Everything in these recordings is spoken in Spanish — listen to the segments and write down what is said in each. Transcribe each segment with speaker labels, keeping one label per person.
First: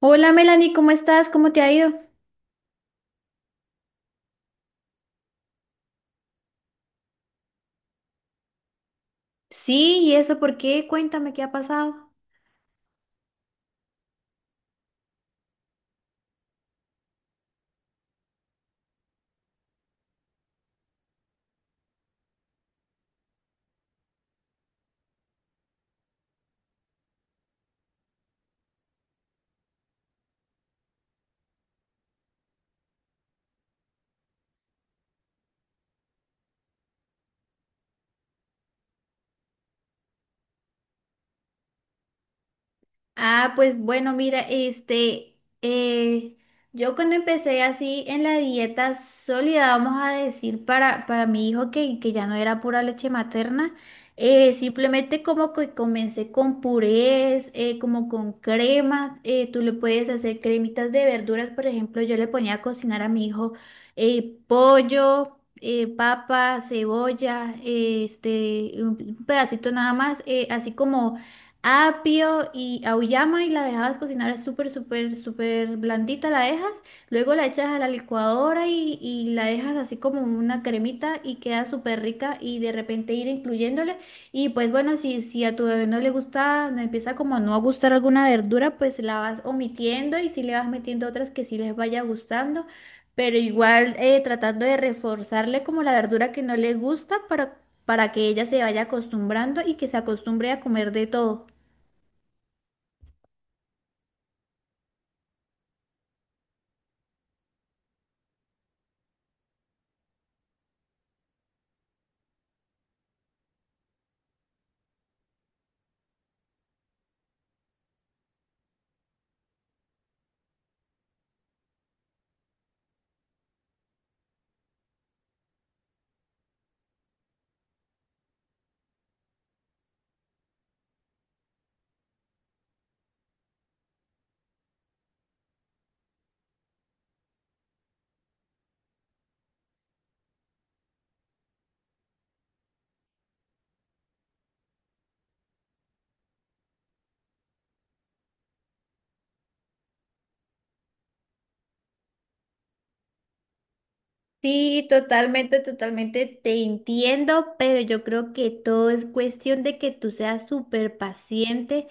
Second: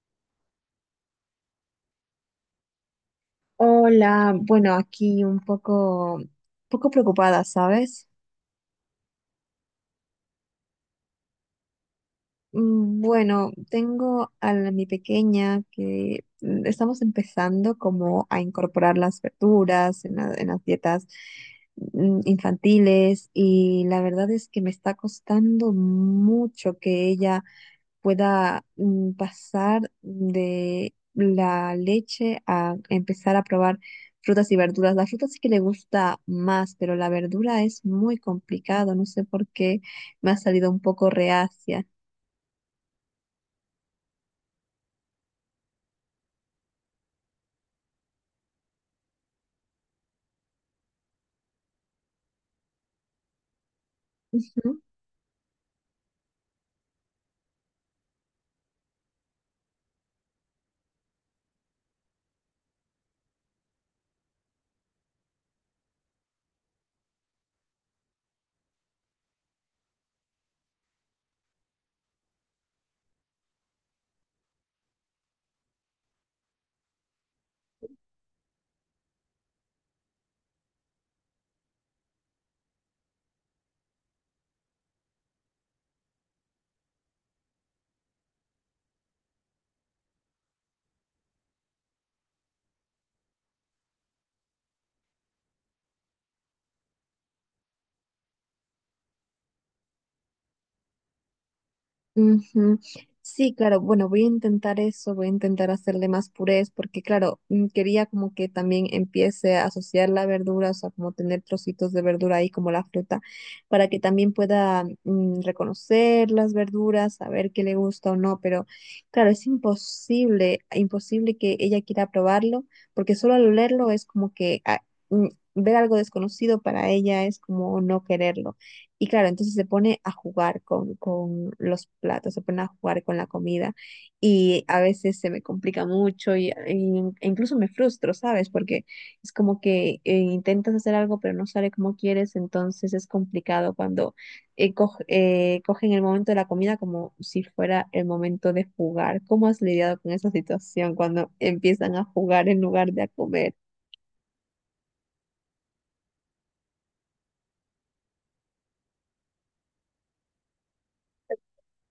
Speaker 1: Hola Melanie, ¿cómo estás? ¿Cómo te ha ido?
Speaker 2: Hola, bueno, aquí un poco preocupada, ¿sabes?
Speaker 1: Sí, ¿y eso por qué? Cuéntame qué ha pasado.
Speaker 2: Bueno, tengo a mi pequeña que estamos empezando como a incorporar las verduras en las dietas infantiles y la verdad es que me está costando mucho que ella pueda pasar de la leche a empezar a probar frutas y verduras. La fruta sí que le gusta más, pero la verdura es muy complicado. No sé por qué me ha salido un poco reacia.
Speaker 1: Ah, pues bueno, mira, yo cuando empecé así en la dieta sólida, vamos a decir, para mi hijo que ya no era pura leche materna,
Speaker 2: Ujú.
Speaker 1: simplemente como que comencé con purés, como con cremas, tú le puedes hacer cremitas de verduras, por ejemplo, yo le ponía a cocinar a mi hijo pollo, papa, cebolla, un pedacito nada más, así como apio y auyama y la dejabas cocinar súper, súper, súper blandita, la dejas, luego la echas a la licuadora y la dejas así como una cremita y queda súper rica y de repente ir incluyéndole y pues bueno, si a tu bebé no le gusta, no empieza como a no gustar alguna verdura, pues la vas omitiendo y si le vas metiendo otras que sí les vaya gustando. Pero igual tratando de reforzarle como la verdura que no le gusta para que ella se vaya acostumbrando y que se acostumbre a comer de todo.
Speaker 2: Ujú. Sí, claro, bueno, voy a intentar eso, voy a intentar hacerle más purés, porque claro, quería como que también empiece a asociar la verdura, o sea, como tener trocitos de verdura ahí como la fruta, para que también pueda reconocer las verduras, saber qué le gusta o no, pero claro, es imposible, imposible que ella quiera probarlo, porque solo al olerlo es como que mm, ver algo desconocido para ella es como no quererlo. Y claro, entonces se pone a jugar con los platos, se pone a jugar con la comida y a veces se me complica mucho y e incluso me frustro, ¿sabes? Porque es como que intentas hacer algo pero no sale como quieres, entonces es complicado cuando cogen el momento de la comida como si fuera el momento de jugar. ¿Cómo has lidiado con esa situación cuando empiezan a jugar en lugar de a comer?
Speaker 1: Sí, totalmente, totalmente te entiendo, pero yo creo que todo es cuestión de que tú seas súper paciente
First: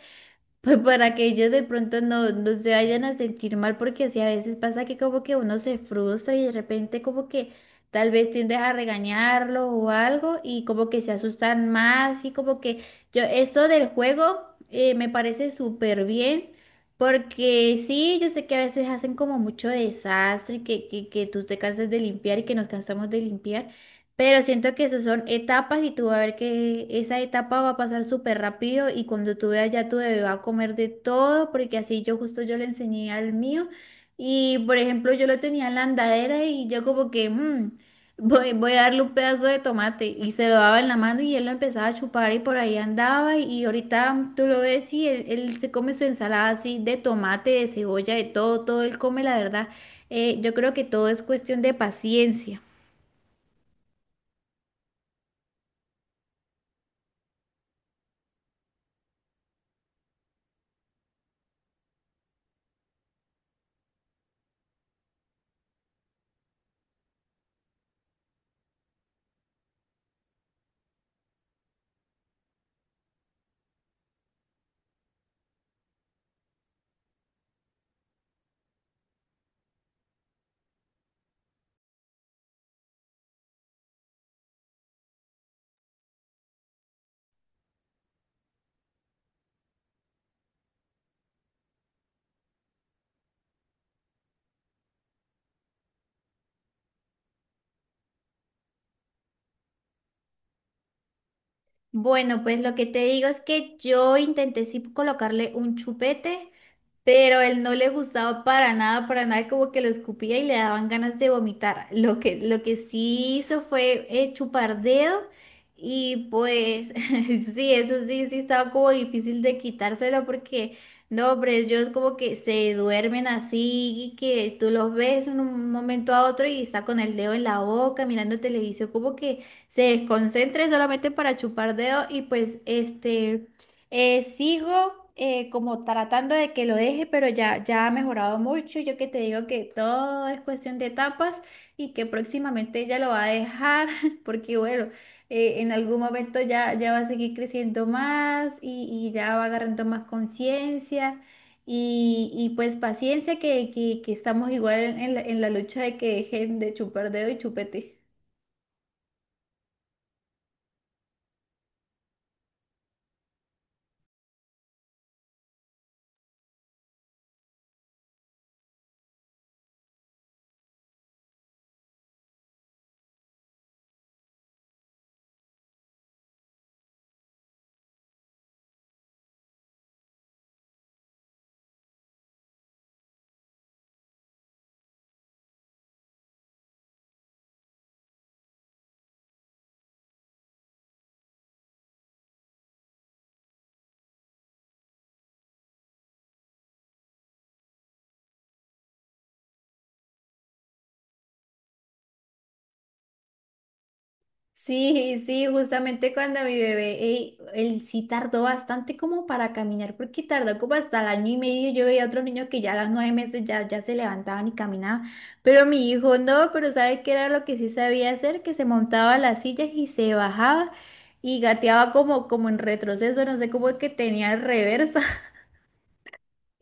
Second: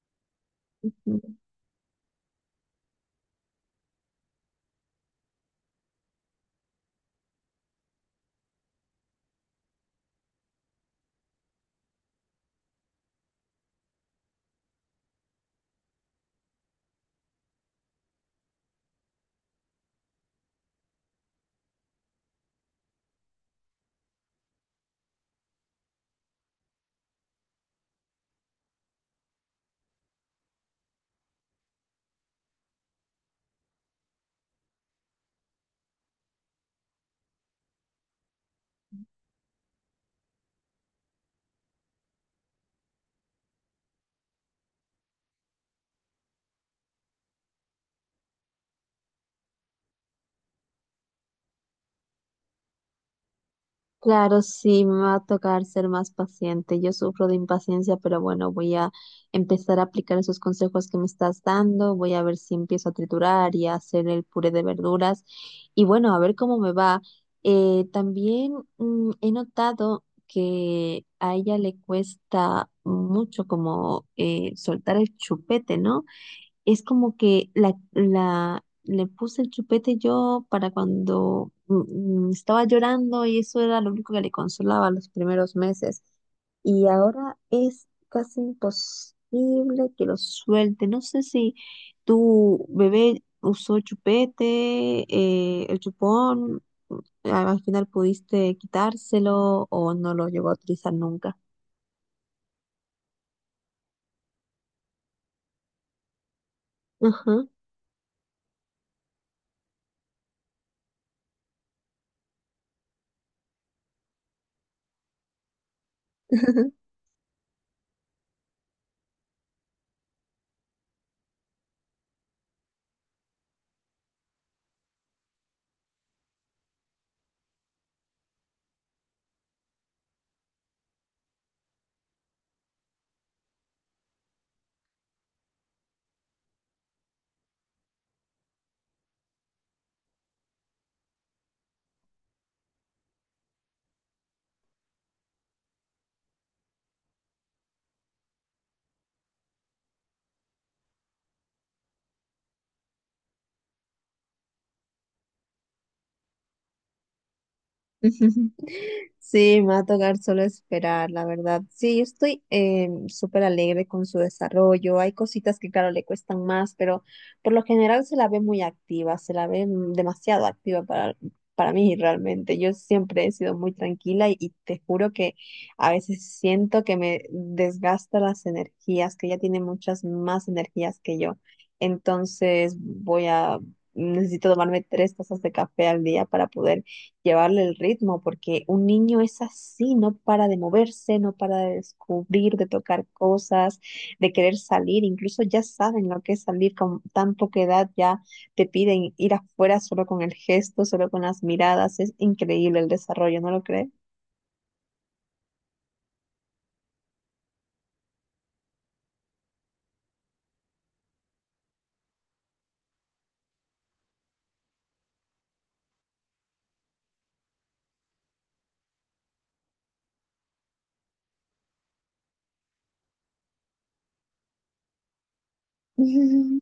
Speaker 1: pues para que ellos de pronto no, no se vayan a sentir mal, porque sí a veces pasa que como que uno se frustra y de repente como que tal vez tiendes a regañarlo o algo y como que se asustan más y como que yo, eso del juego me parece súper bien, porque sí, yo sé que a veces hacen como mucho desastre, que tú te cansas de limpiar y que nos cansamos de limpiar. Pero siento que esas son etapas y tú vas a ver que esa etapa va a pasar súper rápido y cuando tú veas ya tu bebé va a comer de todo porque así yo justo yo le enseñé al mío y por ejemplo yo lo tenía en la andadera y yo como que voy a darle un pedazo de tomate y se lo daba en la mano y él lo empezaba a chupar y por ahí andaba y ahorita tú lo ves y él se come su ensalada así de tomate, de cebolla, de todo, todo él come la verdad. Yo creo que todo es cuestión de paciencia.
Speaker 2: Claro, sí, me va a tocar ser más paciente. Yo sufro de impaciencia, pero bueno, voy a empezar a aplicar esos consejos que me estás dando. Voy a ver si empiezo a triturar y a hacer el puré de verduras. Y bueno, a ver cómo me va. También he notado que a ella le cuesta mucho como soltar el chupete, ¿no? Es como que le puse el chupete yo para cuando estaba llorando y eso era lo único que le consolaba los primeros meses. Y ahora es casi imposible que lo suelte. No sé si tu bebé usó chupete, el chupón, al final pudiste quitárselo o no lo llegó a utilizar nunca.
Speaker 1: Bueno, pues lo que te digo es que yo intenté sí colocarle un chupete, pero
Speaker 2: Ajá.
Speaker 1: él no le gustaba para nada, como que lo escupía y le daban ganas de vomitar. Lo que sí hizo fue chupar dedo y pues sí, eso sí, sí estaba como difícil de quitárselo porque no, hombre, ellos como que se duermen así y que tú los ves en un momento a otro y está con el dedo en la boca mirando televisión, como que se desconcentra solamente para chupar dedo y pues Sigo como tratando de que lo deje, pero ya ha mejorado mucho. Yo que te digo que todo es cuestión de etapas y que próximamente ella lo va a dejar, porque bueno, en algún momento ya va a seguir creciendo más y ya va agarrando más conciencia y pues paciencia que estamos igual en en la lucha de que dejen de chupar dedo y chupete.
Speaker 2: Sí, me va a tocar solo esperar, la verdad. Sí, yo estoy súper alegre con su desarrollo. Hay cositas que, claro, le cuestan más, pero por lo general se la ve muy activa, se la ve demasiado activa para mí realmente. Yo siempre he sido muy tranquila y te juro que a veces siento que me desgasta las energías, que ella tiene muchas más energías que yo. Entonces voy a... Necesito tomarme tres tazas de café al día para poder llevarle el ritmo, porque un niño es así, no para de moverse, no para de descubrir, de tocar cosas, de querer salir, incluso ya saben lo que es salir con tan poca edad, ya te piden ir afuera solo con el gesto, solo con las miradas, es increíble el desarrollo, ¿no lo crees?
Speaker 1: Sí, sí, justamente cuando mi bebé, él sí tardó bastante como para caminar, porque tardó como hasta el año y medio. Yo veía a otros niños que ya a los nueve meses ya se levantaban y caminaban, pero mi hijo no, pero ¿sabe qué era lo que sí sabía hacer? Que se montaba a las sillas y se bajaba y gateaba como en retroceso, no sé cómo es que tenía el reverso.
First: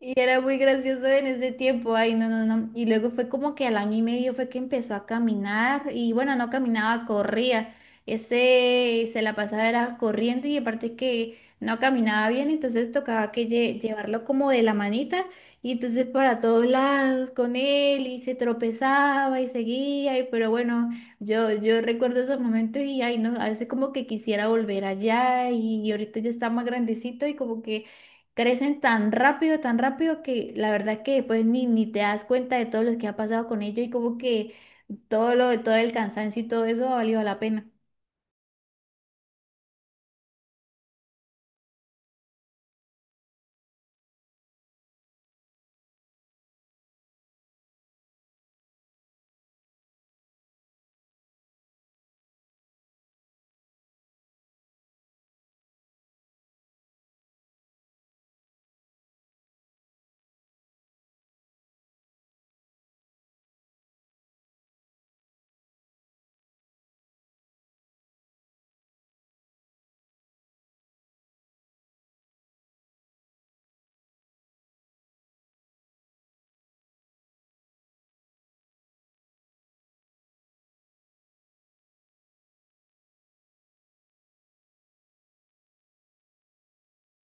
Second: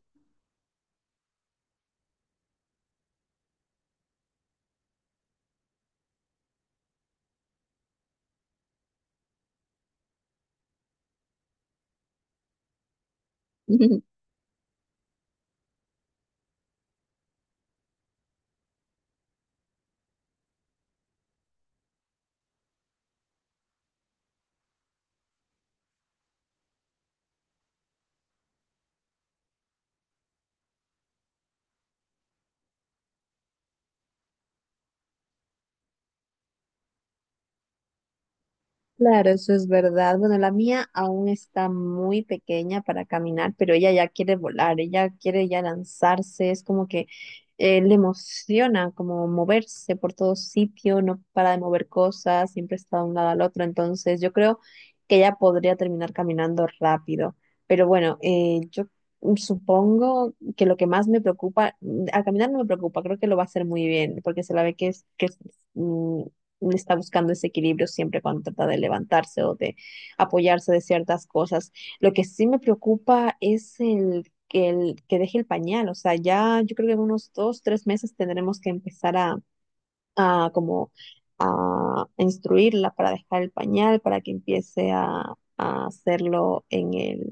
Speaker 1: Y era muy gracioso en ese tiempo, ay, no, no, no. Y luego fue como que al año y medio fue que empezó a caminar y bueno, no caminaba, corría. Ese se la pasaba era corriendo y aparte que no caminaba bien, entonces tocaba que llevarlo como de la manita y entonces para todos lados con él y se tropezaba y seguía, pero bueno, yo recuerdo esos momentos y ay, no, a veces como que quisiera volver allá y ahorita ya está más grandecito y como que... Crecen tan rápido que la verdad que pues ni te das cuenta de todo lo que ha pasado con ellos y como que todo el cansancio y todo eso ha valido la pena.
Speaker 2: Claro, eso es verdad. Bueno, la mía aún está muy pequeña para caminar, pero ella ya quiere volar, ella quiere ya lanzarse, es como que le emociona como moverse por todo sitio, no para de mover cosas, siempre está de un lado al otro, entonces yo creo que ella podría terminar caminando rápido. Pero bueno, yo supongo que lo que más me preocupa, a caminar no me preocupa, creo que lo va a hacer muy bien, porque se la ve mm, está buscando ese equilibrio siempre cuando trata de levantarse o de apoyarse de ciertas cosas. Lo que sí me preocupa es el que deje el pañal, o sea, ya yo creo que en unos 2, 3 meses tendremos que empezar a como a instruirla para dejar el pañal, para que empiece a hacerlo en el,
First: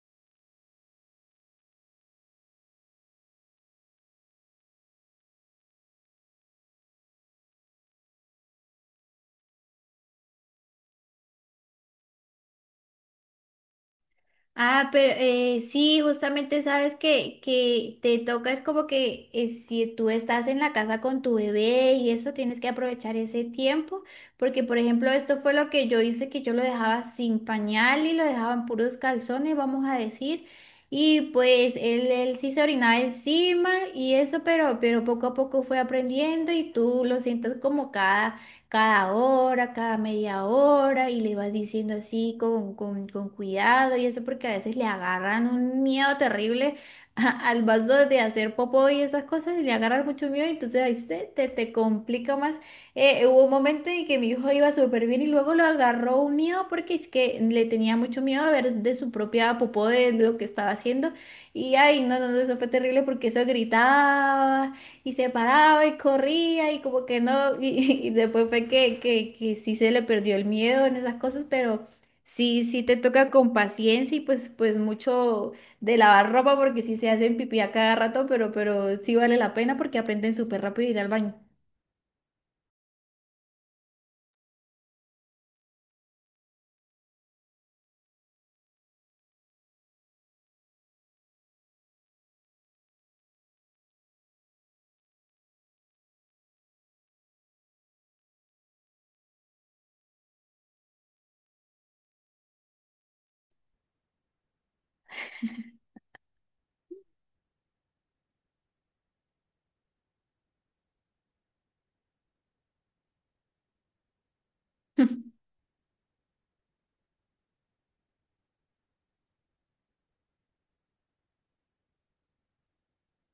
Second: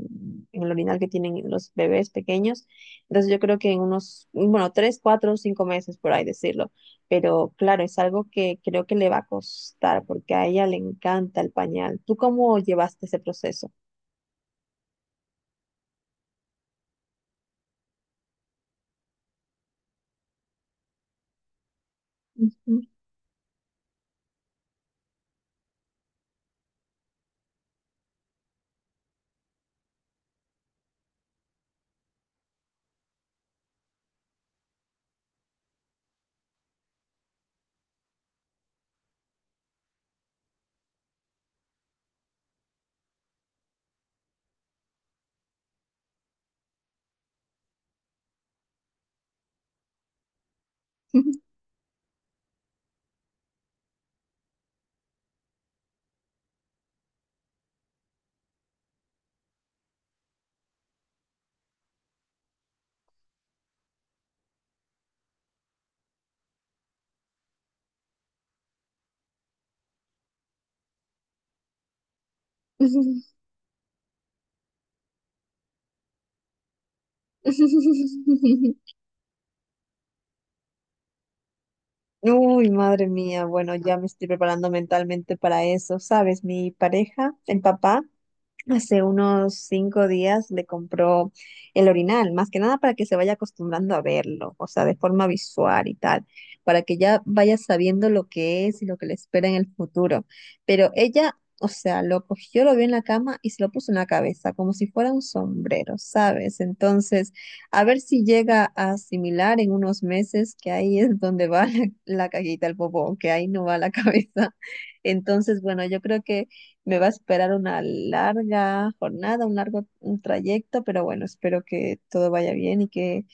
Speaker 2: en el orinal que tienen los bebés pequeños. Entonces yo creo que en unos, bueno, 3, 4, 5 meses por ahí decirlo. Pero claro, es algo que creo que le va a costar porque a ella le encanta el pañal. ¿Tú cómo llevaste ese proceso?
Speaker 1: Ah, pero sí, justamente sabes que te toca, es como que si tú estás en la casa con tu bebé y eso, tienes que aprovechar ese tiempo, porque por ejemplo, esto fue lo que yo hice, que yo lo dejaba sin pañal y lo dejaba en puros calzones, vamos a decir, y pues él sí se orinaba encima y eso, pero poco a poco fue aprendiendo y tú lo sientas como cada hora, cada media hora y le vas diciendo así con cuidado y eso porque a veces le agarran un miedo terrible al vaso de hacer popó y esas cosas y le agarran mucho miedo y entonces ahí te complica más. Hubo un momento en que mi hijo iba súper bien y luego lo agarró un miedo porque es que le tenía mucho miedo a ver de su propia popó de lo que estaba haciendo y ay, no, no, no, eso fue terrible porque eso gritaba. Y se paraba y corría y como que no, y después fue que sí se le perdió el miedo en esas cosas, pero sí, sí te
Speaker 2: Ujú.
Speaker 1: toca con paciencia y pues mucho de lavar ropa porque sí se hacen pipí a cada rato, pero sí vale la pena porque aprenden súper rápido a ir al baño.
Speaker 2: Uy, madre mía, bueno, ya me estoy preparando mentalmente para eso, ¿sabes? Mi pareja, el papá. Hace unos 5 días le compró el orinal, más que nada para que se vaya acostumbrando a verlo, o sea, de forma visual y tal, para que ya vaya sabiendo lo que es y lo que le espera en el futuro. Pero ella, o sea, lo cogió, lo vio en la cama y se lo puso en la cabeza, como si fuera un sombrero, ¿sabes? Entonces, a ver si llega a asimilar en unos meses que ahí es donde va la caguita, el bobo, que ahí no va la cabeza. Entonces, bueno, yo creo que me va a esperar una larga jornada, un largo un trayecto, pero bueno, espero que todo vaya bien y que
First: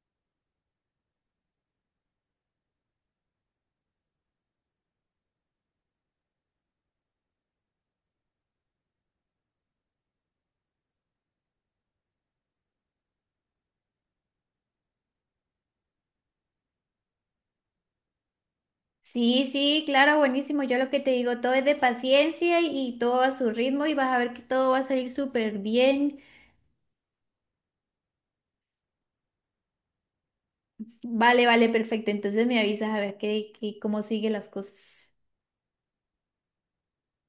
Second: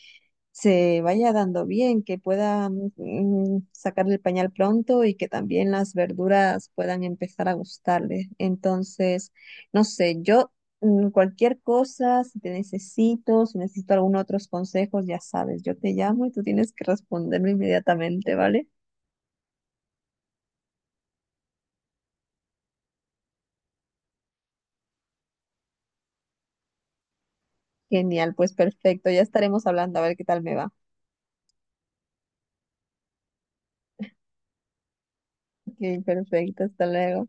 Speaker 2: se vaya dando bien, que pueda sacarle el pañal pronto y que también las verduras puedan empezar a gustarle. Entonces, no sé, yo cualquier cosa, si te necesito, si necesito algún otros consejos, ya sabes, yo te llamo y tú tienes que responderme inmediatamente, ¿vale?
Speaker 1: Sí, sí, claro, buenísimo. Yo lo que te digo, todo es de paciencia y todo a su ritmo y vas a ver que todo va a salir súper bien.
Speaker 2: Genial, pues perfecto, ya estaremos hablando a ver qué tal me va.
Speaker 1: Vale, vale, perfecto. Entonces me avisas a ver qué, cómo siguen las cosas.
Speaker 2: Ok, perfecto, hasta luego.